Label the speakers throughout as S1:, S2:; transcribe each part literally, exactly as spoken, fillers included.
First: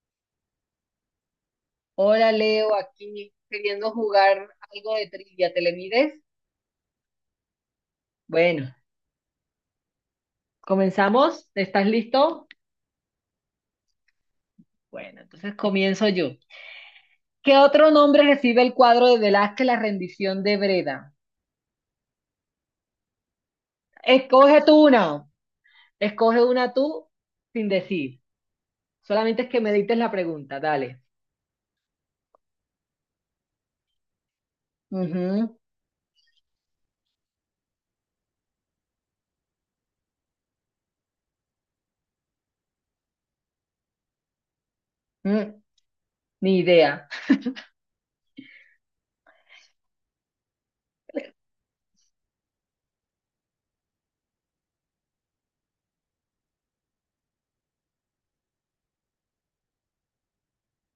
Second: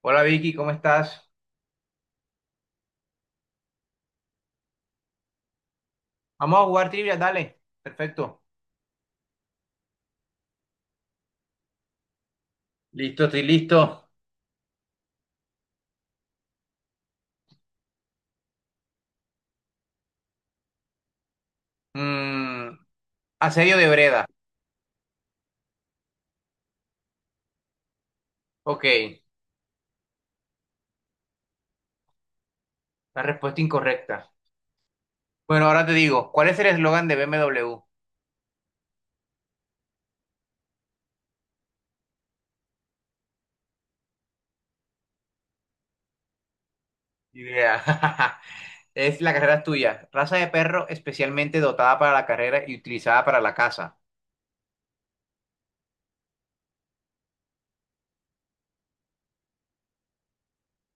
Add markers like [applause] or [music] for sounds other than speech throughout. S1: Hola Vicky, ¿cómo estás?
S2: Hola Leo, aquí queriendo jugar algo de trivia. ¿Te le mides?
S1: Vamos a jugar trivia, dale. Perfecto.
S2: Bueno, comenzamos. ¿Estás listo?
S1: Listo, estoy listo.
S2: Bueno, entonces comienzo yo. ¿Qué otro nombre recibe el cuadro de Velázquez, La rendición de Breda?
S1: Mm, asedio de Breda.
S2: Escoge tú una. Escoge una tú sin decir.
S1: Ok,
S2: Solamente es que me dites la pregunta. Dale.
S1: la respuesta incorrecta.
S2: Ujú.
S1: Bueno, ahora te digo, ¿cuál es el eslogan de B M W?
S2: Mm, Ni idea.
S1: Idea. [laughs] Es la carrera es tuya. Raza de perro especialmente dotada para la carrera y utilizada para la caza.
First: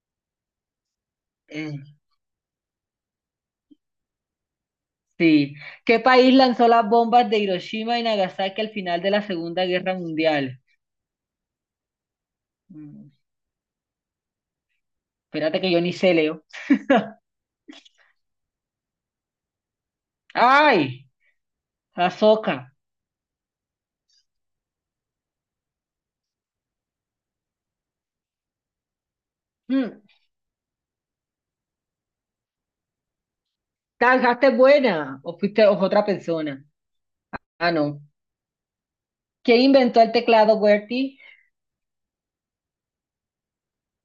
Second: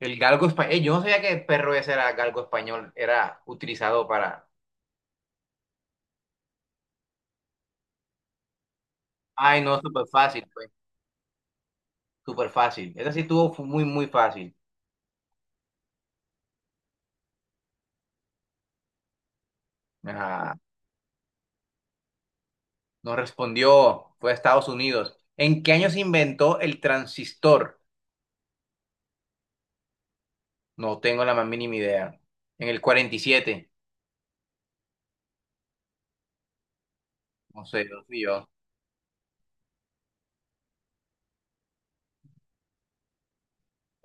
S1: El galgo español. Yo no sabía que el
S2: Eh,
S1: perro ese era galgo español, era utilizado para.
S2: sí. ¿Qué país lanzó las bombas de Hiroshima y Nagasaki al final de la
S1: Ay,
S2: Segunda
S1: no,
S2: Guerra
S1: súper fácil,
S2: Mundial?
S1: pues. Súper fácil. Esa
S2: Mm,
S1: sí estuvo fu- muy, muy fácil.
S2: Espérate que yo ni sé, Leo.
S1: Ajá.
S2: Ay, Azoka.
S1: Nos respondió, fue a Estados Unidos. ¿En qué año se inventó el transistor?
S2: Mm,
S1: No tengo la más mínima idea. En el cuarenta y siete.
S2: ¿La buena o fuiste o- otra persona?
S1: No
S2: Ah,
S1: sé,
S2: no.
S1: no fui yo.
S2: ¿Quién inventó el teclado, Bertie?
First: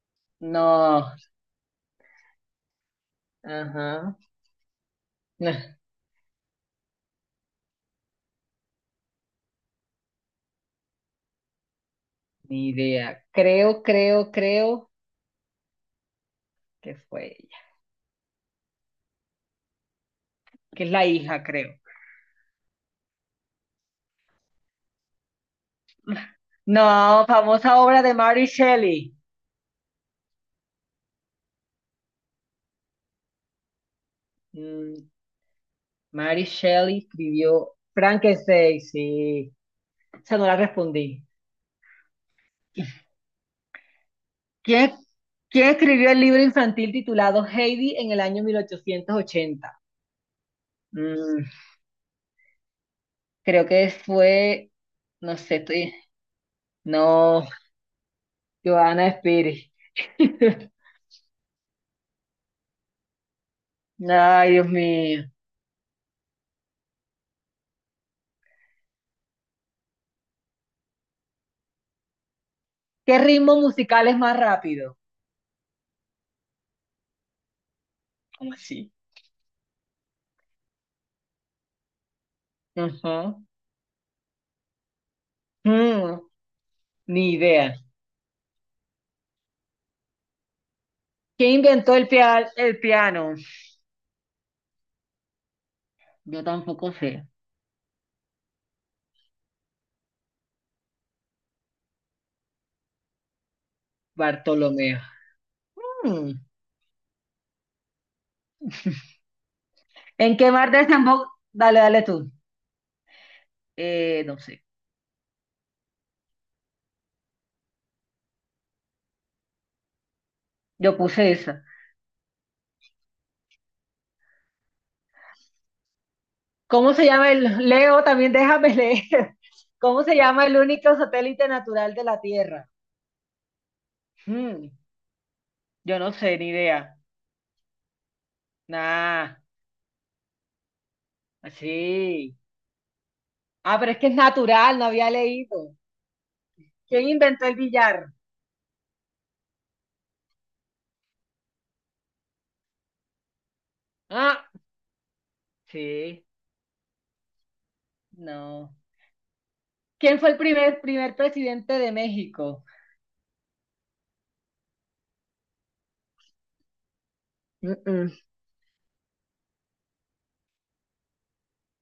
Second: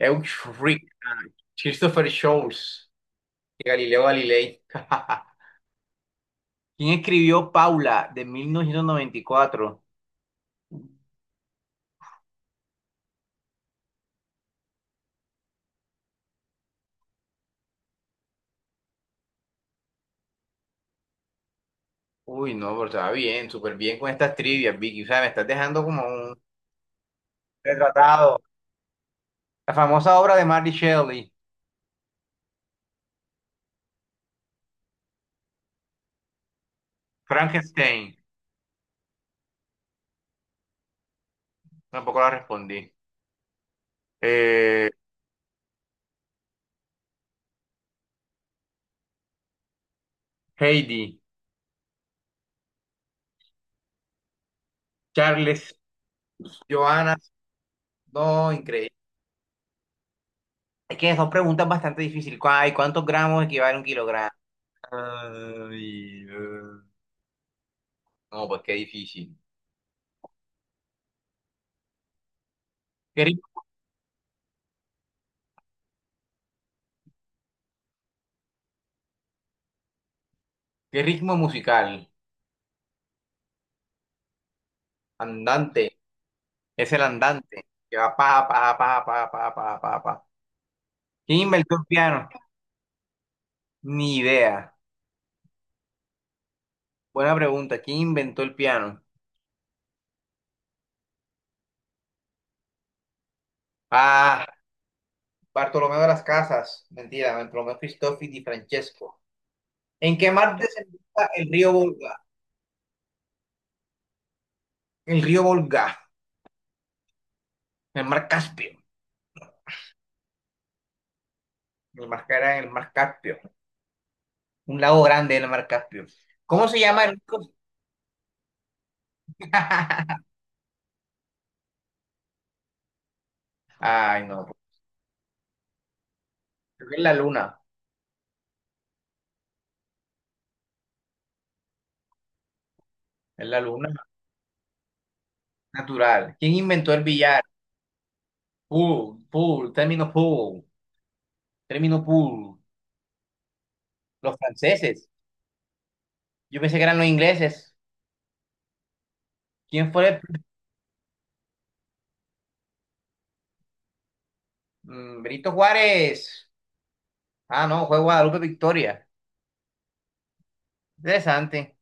S1: Euchrich,
S2: No.
S1: ah, Christopher Scholz y Galileo
S2: Ajá.
S1: Galilei. [laughs]
S2: No,
S1: ¿Quién escribió Paula de mil novecientos noventa y cuatro?
S2: ni idea. Creo, creo, creo que fue ella. Que es la hija, creo.
S1: Uy, no, pero estaba bien, súper bien con estas trivias, Vicky. O sea, me estás dejando como un
S2: No, famosa obra de
S1: retratado.
S2: Mary Shelley.
S1: La famosa obra de Mary Shelley,
S2: Mm, Mary Shelley escribió
S1: Frankenstein.
S2: Frankenstein, sí. Esa no la respondí.
S1: Tampoco la respondí. Eh,
S2: ¿Quién, quién escribió el libro infantil titulado Heidi en el año mil ochocientos ochenta?
S1: Heidi.
S2: Mm, creo que fue, no sé,
S1: Charles,
S2: estoy-
S1: Joana,
S2: no,
S1: no, increíble.
S2: Joana Pérez. [laughs]
S1: Es que son preguntas bastante difíciles. ¿Cuá- ¿Y cuántos gramos equivale a un kilogramo?
S2: Ay, Dios mío.
S1: Ay, eh, no, pues qué difícil.
S2: ¿Qué
S1: ¿Qué
S2: ritmo
S1: ritmo,
S2: musical es más rápido? ¿Cómo así?
S1: ¿qué ritmo musical?
S2: Ajá.
S1: Andante.
S2: Mm,
S1: Es el
S2: ni
S1: andante,
S2: idea.
S1: que va pa, pa, pa, pa, pa, pa, pa, pa. ¿Quién
S2: ¿Quién
S1: inventó el
S2: inventó el,
S1: piano?
S2: pia- el piano?
S1: Ni idea.
S2: Yo tampoco sé.
S1: Buena pregunta. ¿Quién inventó el piano? Ah,
S2: Bartolomeo.
S1: Bartolomeo de las
S2: Mm.
S1: Casas, mentira, Bartolomeo Cristoffi di Francesco. ¿En qué
S2: ¿En qué
S1: mar
S2: mar
S1: desemboca
S2: desemboca?
S1: el río
S2: Dale, dale
S1: Volga?
S2: tú. Eh, no sé.
S1: El río Volga, en el mar Caspio.
S2: Yo puse esa.
S1: El mar era en el mar Caspio. Un lago grande en el mar Caspio. ¿Cómo se
S2: ¿Cómo
S1: llama
S2: se
S1: el
S2: llama
S1: rico?
S2: el... Leo, también déjame leer. [laughs] ¿Cómo se
S1: [laughs]
S2: llama el único satélite natural de la Tierra?
S1: Ay, no.
S2: Mm, yo no sé, ni
S1: Creo que
S2: idea.
S1: es la luna.
S2: Nah, así.
S1: Es la
S2: Ah,
S1: luna
S2: pero es que es natural, no había leído.
S1: natural. ¿Quién inventó el
S2: ¿Quién
S1: billar?
S2: inventó el billar?
S1: Pool, pool, término pool, término pool. Los
S2: Ah,
S1: franceses.
S2: sí,
S1: Yo pensé que eran los ingleses.
S2: no.
S1: ¿Quién fue
S2: ¿Quién
S1: el...
S2: fue el primer, primer presidente de México?
S1: Mm, Benito Juárez. Ah,
S2: Mm,
S1: no, fue
S2: mm.
S1: Guadalupe Victoria. Interesante.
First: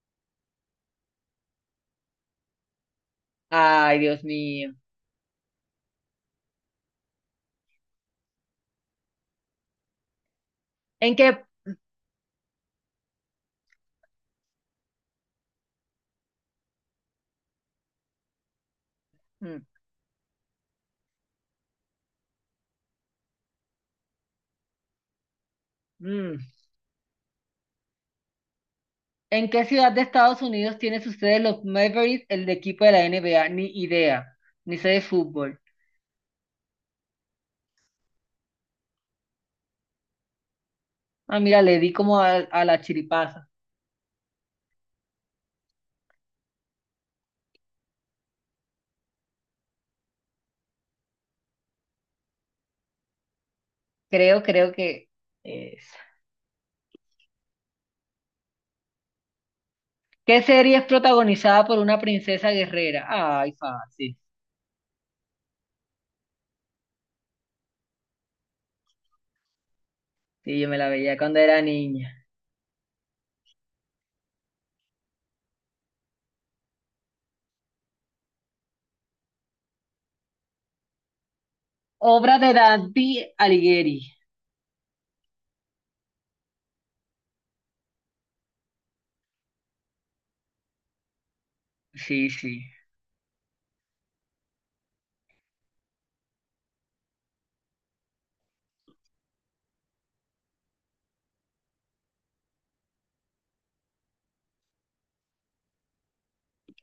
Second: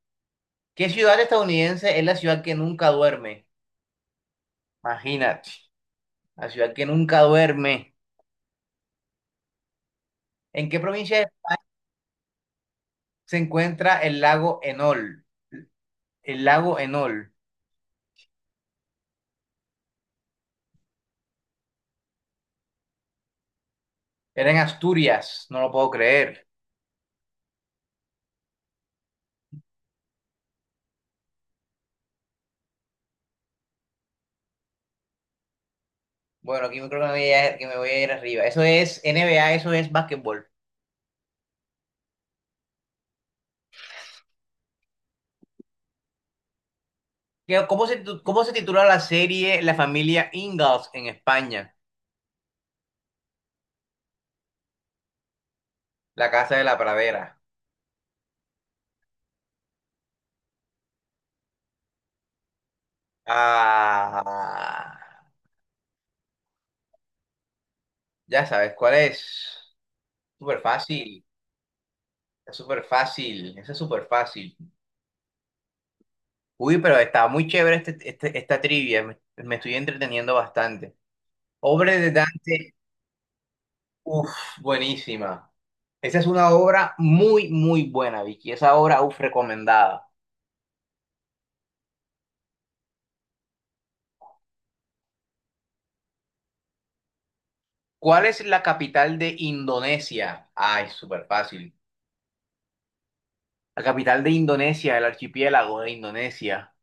S1: ¿Qué ciudad estadounidense es la ciudad que nunca duerme?
S2: Ay, Dios mío.
S1: Imagínate, la ciudad que nunca duerme. ¿En qué
S2: ¿En
S1: provincia
S2: qué,
S1: se encuentra el lago Enol? El lago Enol.
S2: mm,
S1: Era en Asturias, no lo puedo
S2: mm.
S1: creer.
S2: ¿En qué ciudad de Estados Unidos tiene su sede los Mavericks, el equipo de la N B A? Ni idea, ni sé de fútbol.
S1: Bueno, aquí creo que me voy a, que me voy a ir arriba. Eso es N B A, eso es básquetbol.
S2: Ah, mira, le di como a, a la chiripaza.
S1: ¿Qué- ¿Cómo se, titu- ¿cómo se titula la serie La familia Ingalls en España?
S2: Creo, creo que... es.
S1: La casa de la pradera.
S2: ¿Qué serie es protagonizada por una princesa guerrera? Ay, fácil.
S1: Ah, ya sabes cuál es.
S2: Sí,
S1: Súper
S2: yo me la veía
S1: fácil,
S2: cuando era niña.
S1: es súper fácil, eso es súper fácil. Uy, pero estaba muy chévere este, este- esta trivia, me, me estoy entreteniendo bastante. Obra de
S2: Obra de
S1: Dante.
S2: Dante Alighieri.
S1: Uf, buenísima. Esa es una obra muy, muy buena, Vicky. Esa obra, uf, recomendada.
S2: Sí, sí.
S1: ¿Cuál es la capital de Indonesia? Ay, súper fácil. La capital de Indonesia, el archipiélago de Indonesia.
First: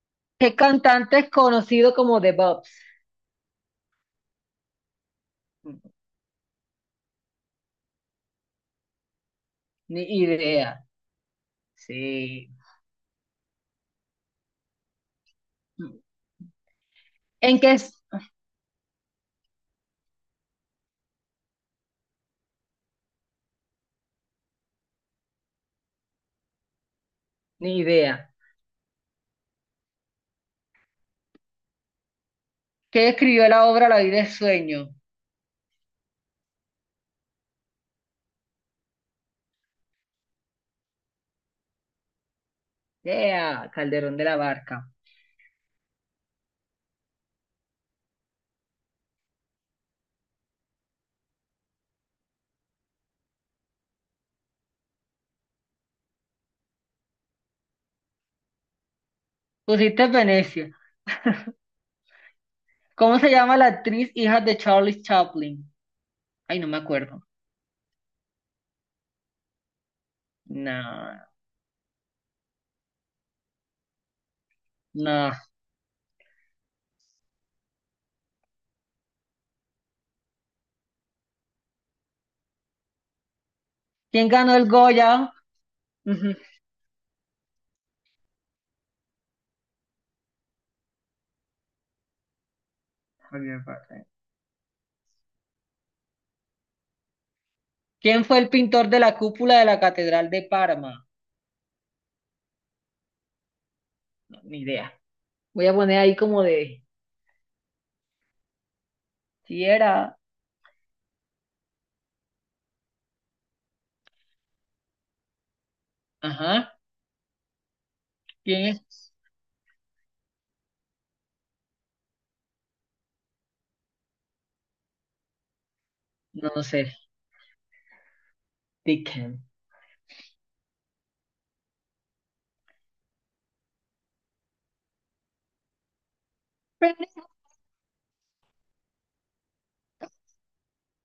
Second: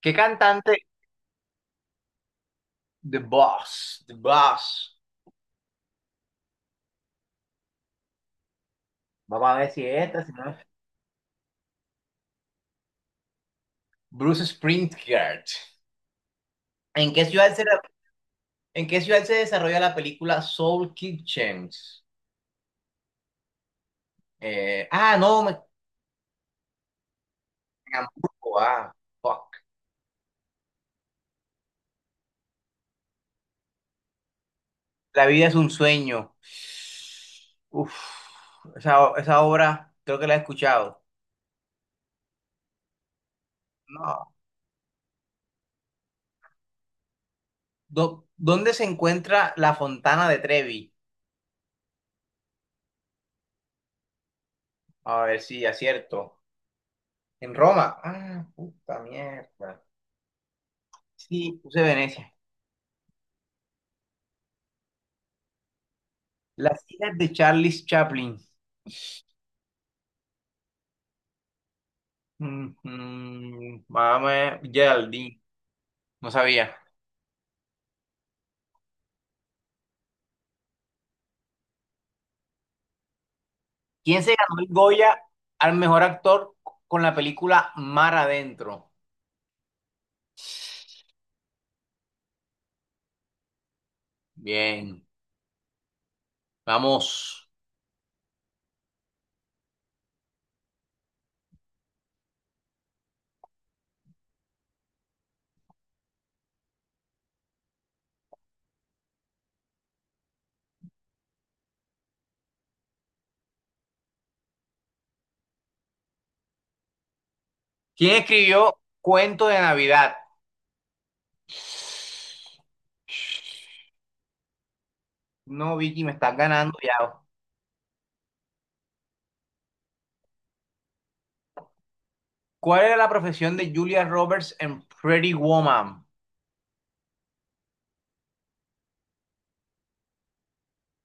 S1: ¿Qué
S2: ¿Qué
S1: cantante?
S2: cantante es conocido como The Bobs?
S1: The Boss, The Boss. Vamos a ver si es
S2: Ni
S1: esta, si no es.
S2: idea. Sí.
S1: Bruce Springsteen. ¿En qué ciudad
S2: ¿En
S1: se,
S2: qué es?
S1: ¿en qué ciudad se desarrolla la película Soul Kitchen? Eh, ah, no, me...
S2: Ni
S1: en
S2: idea.
S1: Hamburgo, ah, fuck.
S2: ¿Qué escribió la obra La vida es sueño?
S1: La vida es un sueño. Uf, esa, esa obra creo que la he escuchado.
S2: Yeah, Calderón de
S1: No.
S2: la Barca.
S1: Do- ¿dónde se encuentra la Fontana de Trevi? A ver si acierto. En Roma. Ah, puta mierda.
S2: Pusiste Venecia.
S1: Sí, puse Venecia.
S2: ¿Cómo se llama la actriz hija de Charlie Chaplin? Ay, no me
S1: Las hijas
S2: acuerdo.
S1: de Charlie Chaplin.
S2: No,
S1: Mm, mm, Mamá
S2: no.
S1: Geraldine. No sabía. ¿Quién
S2: ¿Quién
S1: se
S2: ganó
S1: ganó el
S2: el
S1: Goya
S2: Goya?
S1: al mejor
S2: Ujú.
S1: actor con la película Mar Adentro?
S2: Muy bien, Farfán.
S1: Bien, vamos.
S2: ¿Quién fue el pintor de la cúpula de la Catedral de Parma? No, ni idea. Voy a poner ahí como de. Si era. Ajá.
S1: ¿Quién
S2: ¿Quién
S1: escribió
S2: es?
S1: Cuento de Navidad? No, Vicky, me estás
S2: No no
S1: ganando
S2: sé.
S1: ya.
S2: Dickens.
S1: ¿Cuál era la profesión de Julia Roberts en Pretty Woman?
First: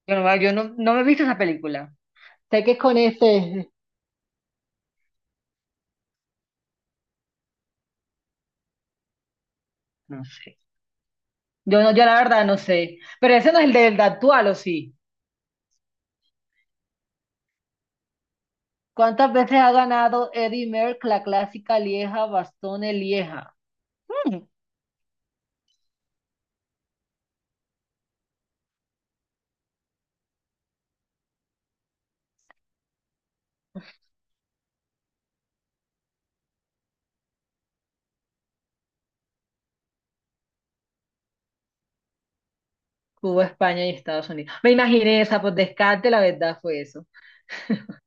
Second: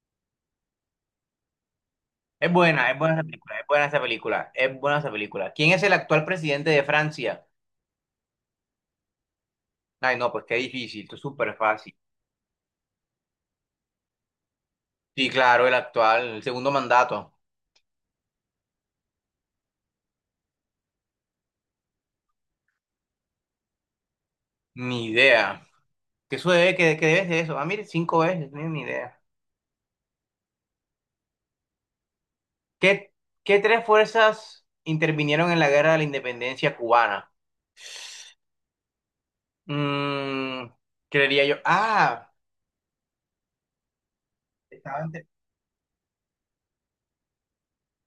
S2: Yo no, yo no, no me he visto esa película.
S1: Es
S2: Sé que es
S1: buena,
S2: con
S1: es buena esa película, es
S2: este.
S1: buena esa película, es buena esa película. ¿Quién es el actual presidente de Francia? Ay,
S2: No
S1: no, pues qué
S2: sé.
S1: difícil, esto es súper
S2: Yo no,
S1: fácil.
S2: yo la verdad no sé. Pero ese no es el del actual, ¿o sí?
S1: Sí, claro, el actual, el segundo mandato.
S2: ¿Cuántas veces ha ganado Eddie Merckx la clásica Lieja, Bastones Lieja? Mm.
S1: Ni idea. ¿Qué sucede? ¿qué, qué debe ser eso? Ah, mire, cinco veces, no, tengo ni idea. ¿Qué, ¿qué tres fuerzas intervinieron en la guerra de la independencia cubana? Mm, creería yo. Ah,
S2: Cuba, España y Estados Unidos. Me
S1: estaba
S2: imaginé
S1: entre-
S2: esa, por descarte, la verdad fue eso.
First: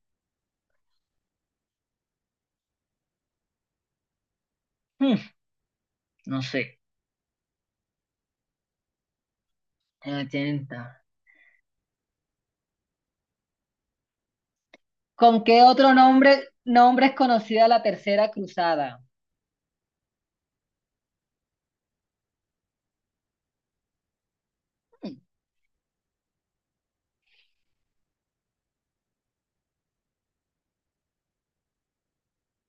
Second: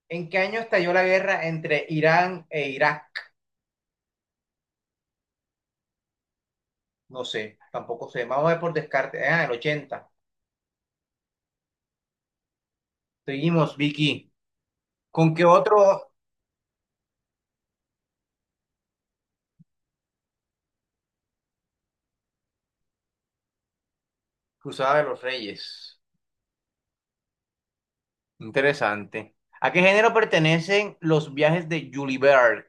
S1: ¿en qué año estalló la guerra entre Irán e Irak?
S2: Mm. No sé,
S1: No sé, tampoco sé. Vamos a ver por descarte. Ah, el ochenta.
S2: en el ochenta.
S1: Seguimos, Vicky. ¿Con qué
S2: ¿Con qué otro
S1: otro?
S2: nombre, nombre es conocida la Tercera Cruzada?
S1: Cruzada de los Reyes. Interesante. ¿A qué género pertenecen los viajes de Julie Berg?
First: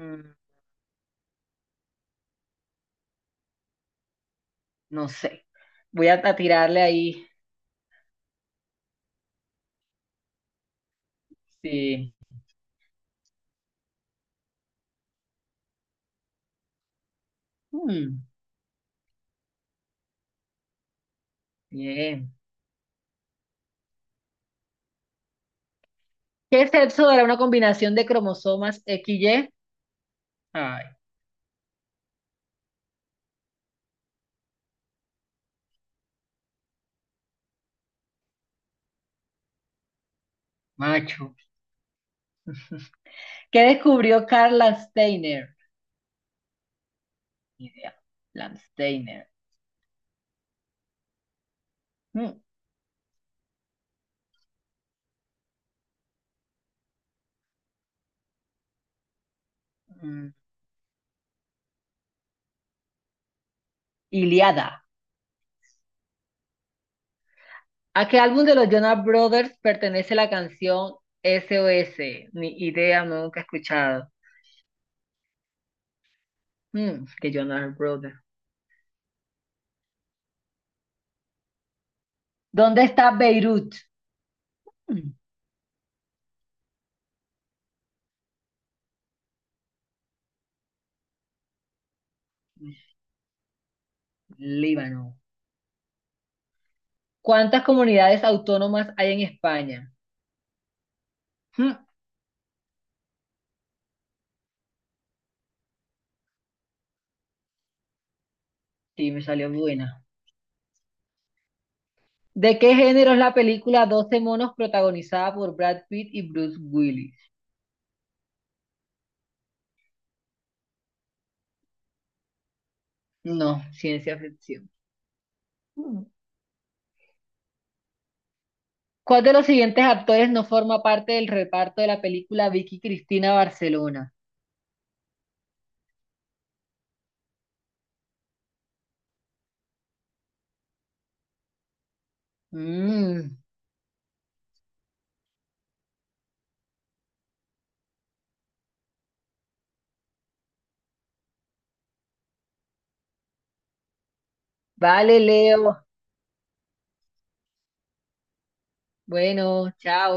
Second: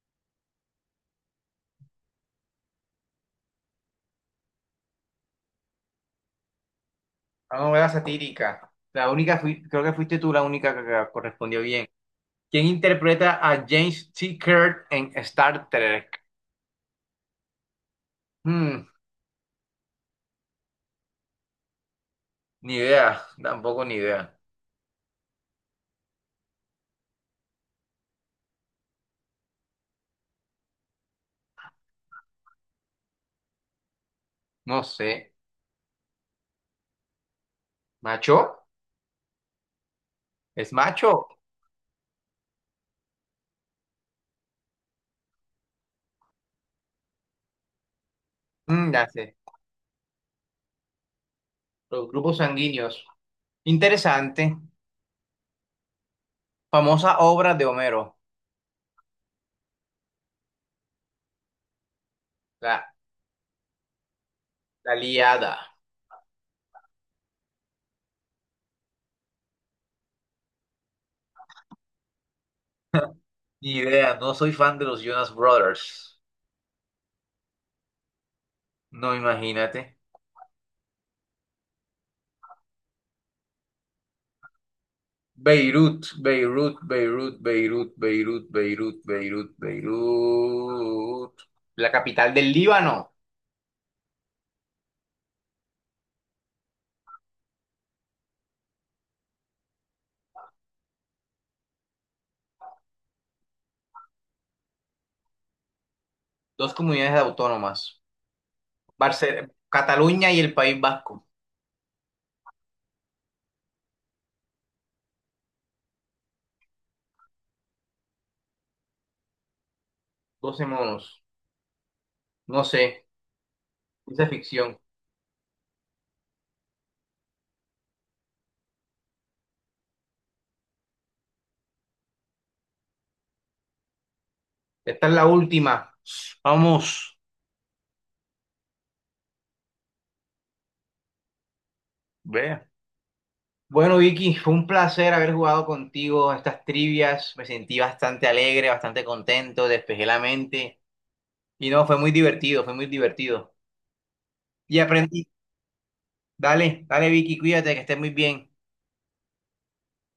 S2: Mm, no sé. Voy a, a tirarle ahí.
S1: A una novela satírica. La única, fui- creo que fuiste tú la única que que correspondió bien.
S2: Sí.
S1: ¿Quién interpreta a James T. Kirk en Star Trek?
S2: Mm,
S1: Hmm,
S2: bien.
S1: ni idea, tampoco ni idea.
S2: ¿Qué sexo era una combinación de cromosomas X Y? Ay,
S1: No sé. ¿Macho? ¿Es macho?
S2: macho. ¿Qué descubrió Karl Landsteiner? Ni idea.
S1: Mm, ya
S2: Landsteiner.
S1: sé. Los grupos
S2: Mm,
S1: sanguíneos. Interesante. Famosa obra de Homero.
S2: Mm,
S1: La,
S2: Iliada.
S1: la Ilíada.
S2: ¿A qué álbum de los Jonas Brothers pertenece la canción S O S? Ni idea, nunca he
S1: Ni
S2: escuchado.
S1: idea, no soy fan de los Jonas Brothers.
S2: Mm, que yo no era el brother.
S1: No, imagínate.
S2: ¿Dónde está Beirut? Mm.
S1: Beirut, Beirut, Beirut, Beirut, Beirut, Beirut, Beirut, Beirut. La capital del Líbano.
S2: Líbano. ¿Cuántas comunidades autónomas hay en España? Mm,
S1: Dos comunidades autónomas.
S2: sí, me
S1: Barce-
S2: salió buena.
S1: Cataluña y el País Vasco.
S2: ¿De qué género es la película Doce monos protagonizada por Brad Pitt y Bruce Willis?
S1: doce monos. No sé,
S2: No, ciencia
S1: ciencia
S2: ficción.
S1: ficción.
S2: Mm. ¿Cuál de los siguientes actores no forma parte del reparto de la película Vicky Cristina Barcelona?
S1: Esta es la última. Vamos. Ve,
S2: Mm,
S1: bueno, Vicky, fue un placer haber jugado contigo estas trivias. Me sentí bastante alegre, bastante contento, despejé la mente. Y no, fue muy divertido, fue muy divertido. Y
S2: Vale,
S1: aprendí.
S2: Leo.
S1: Dale, dale, Vicky, cuídate, que estés muy bien.
S2: Bueno, chao.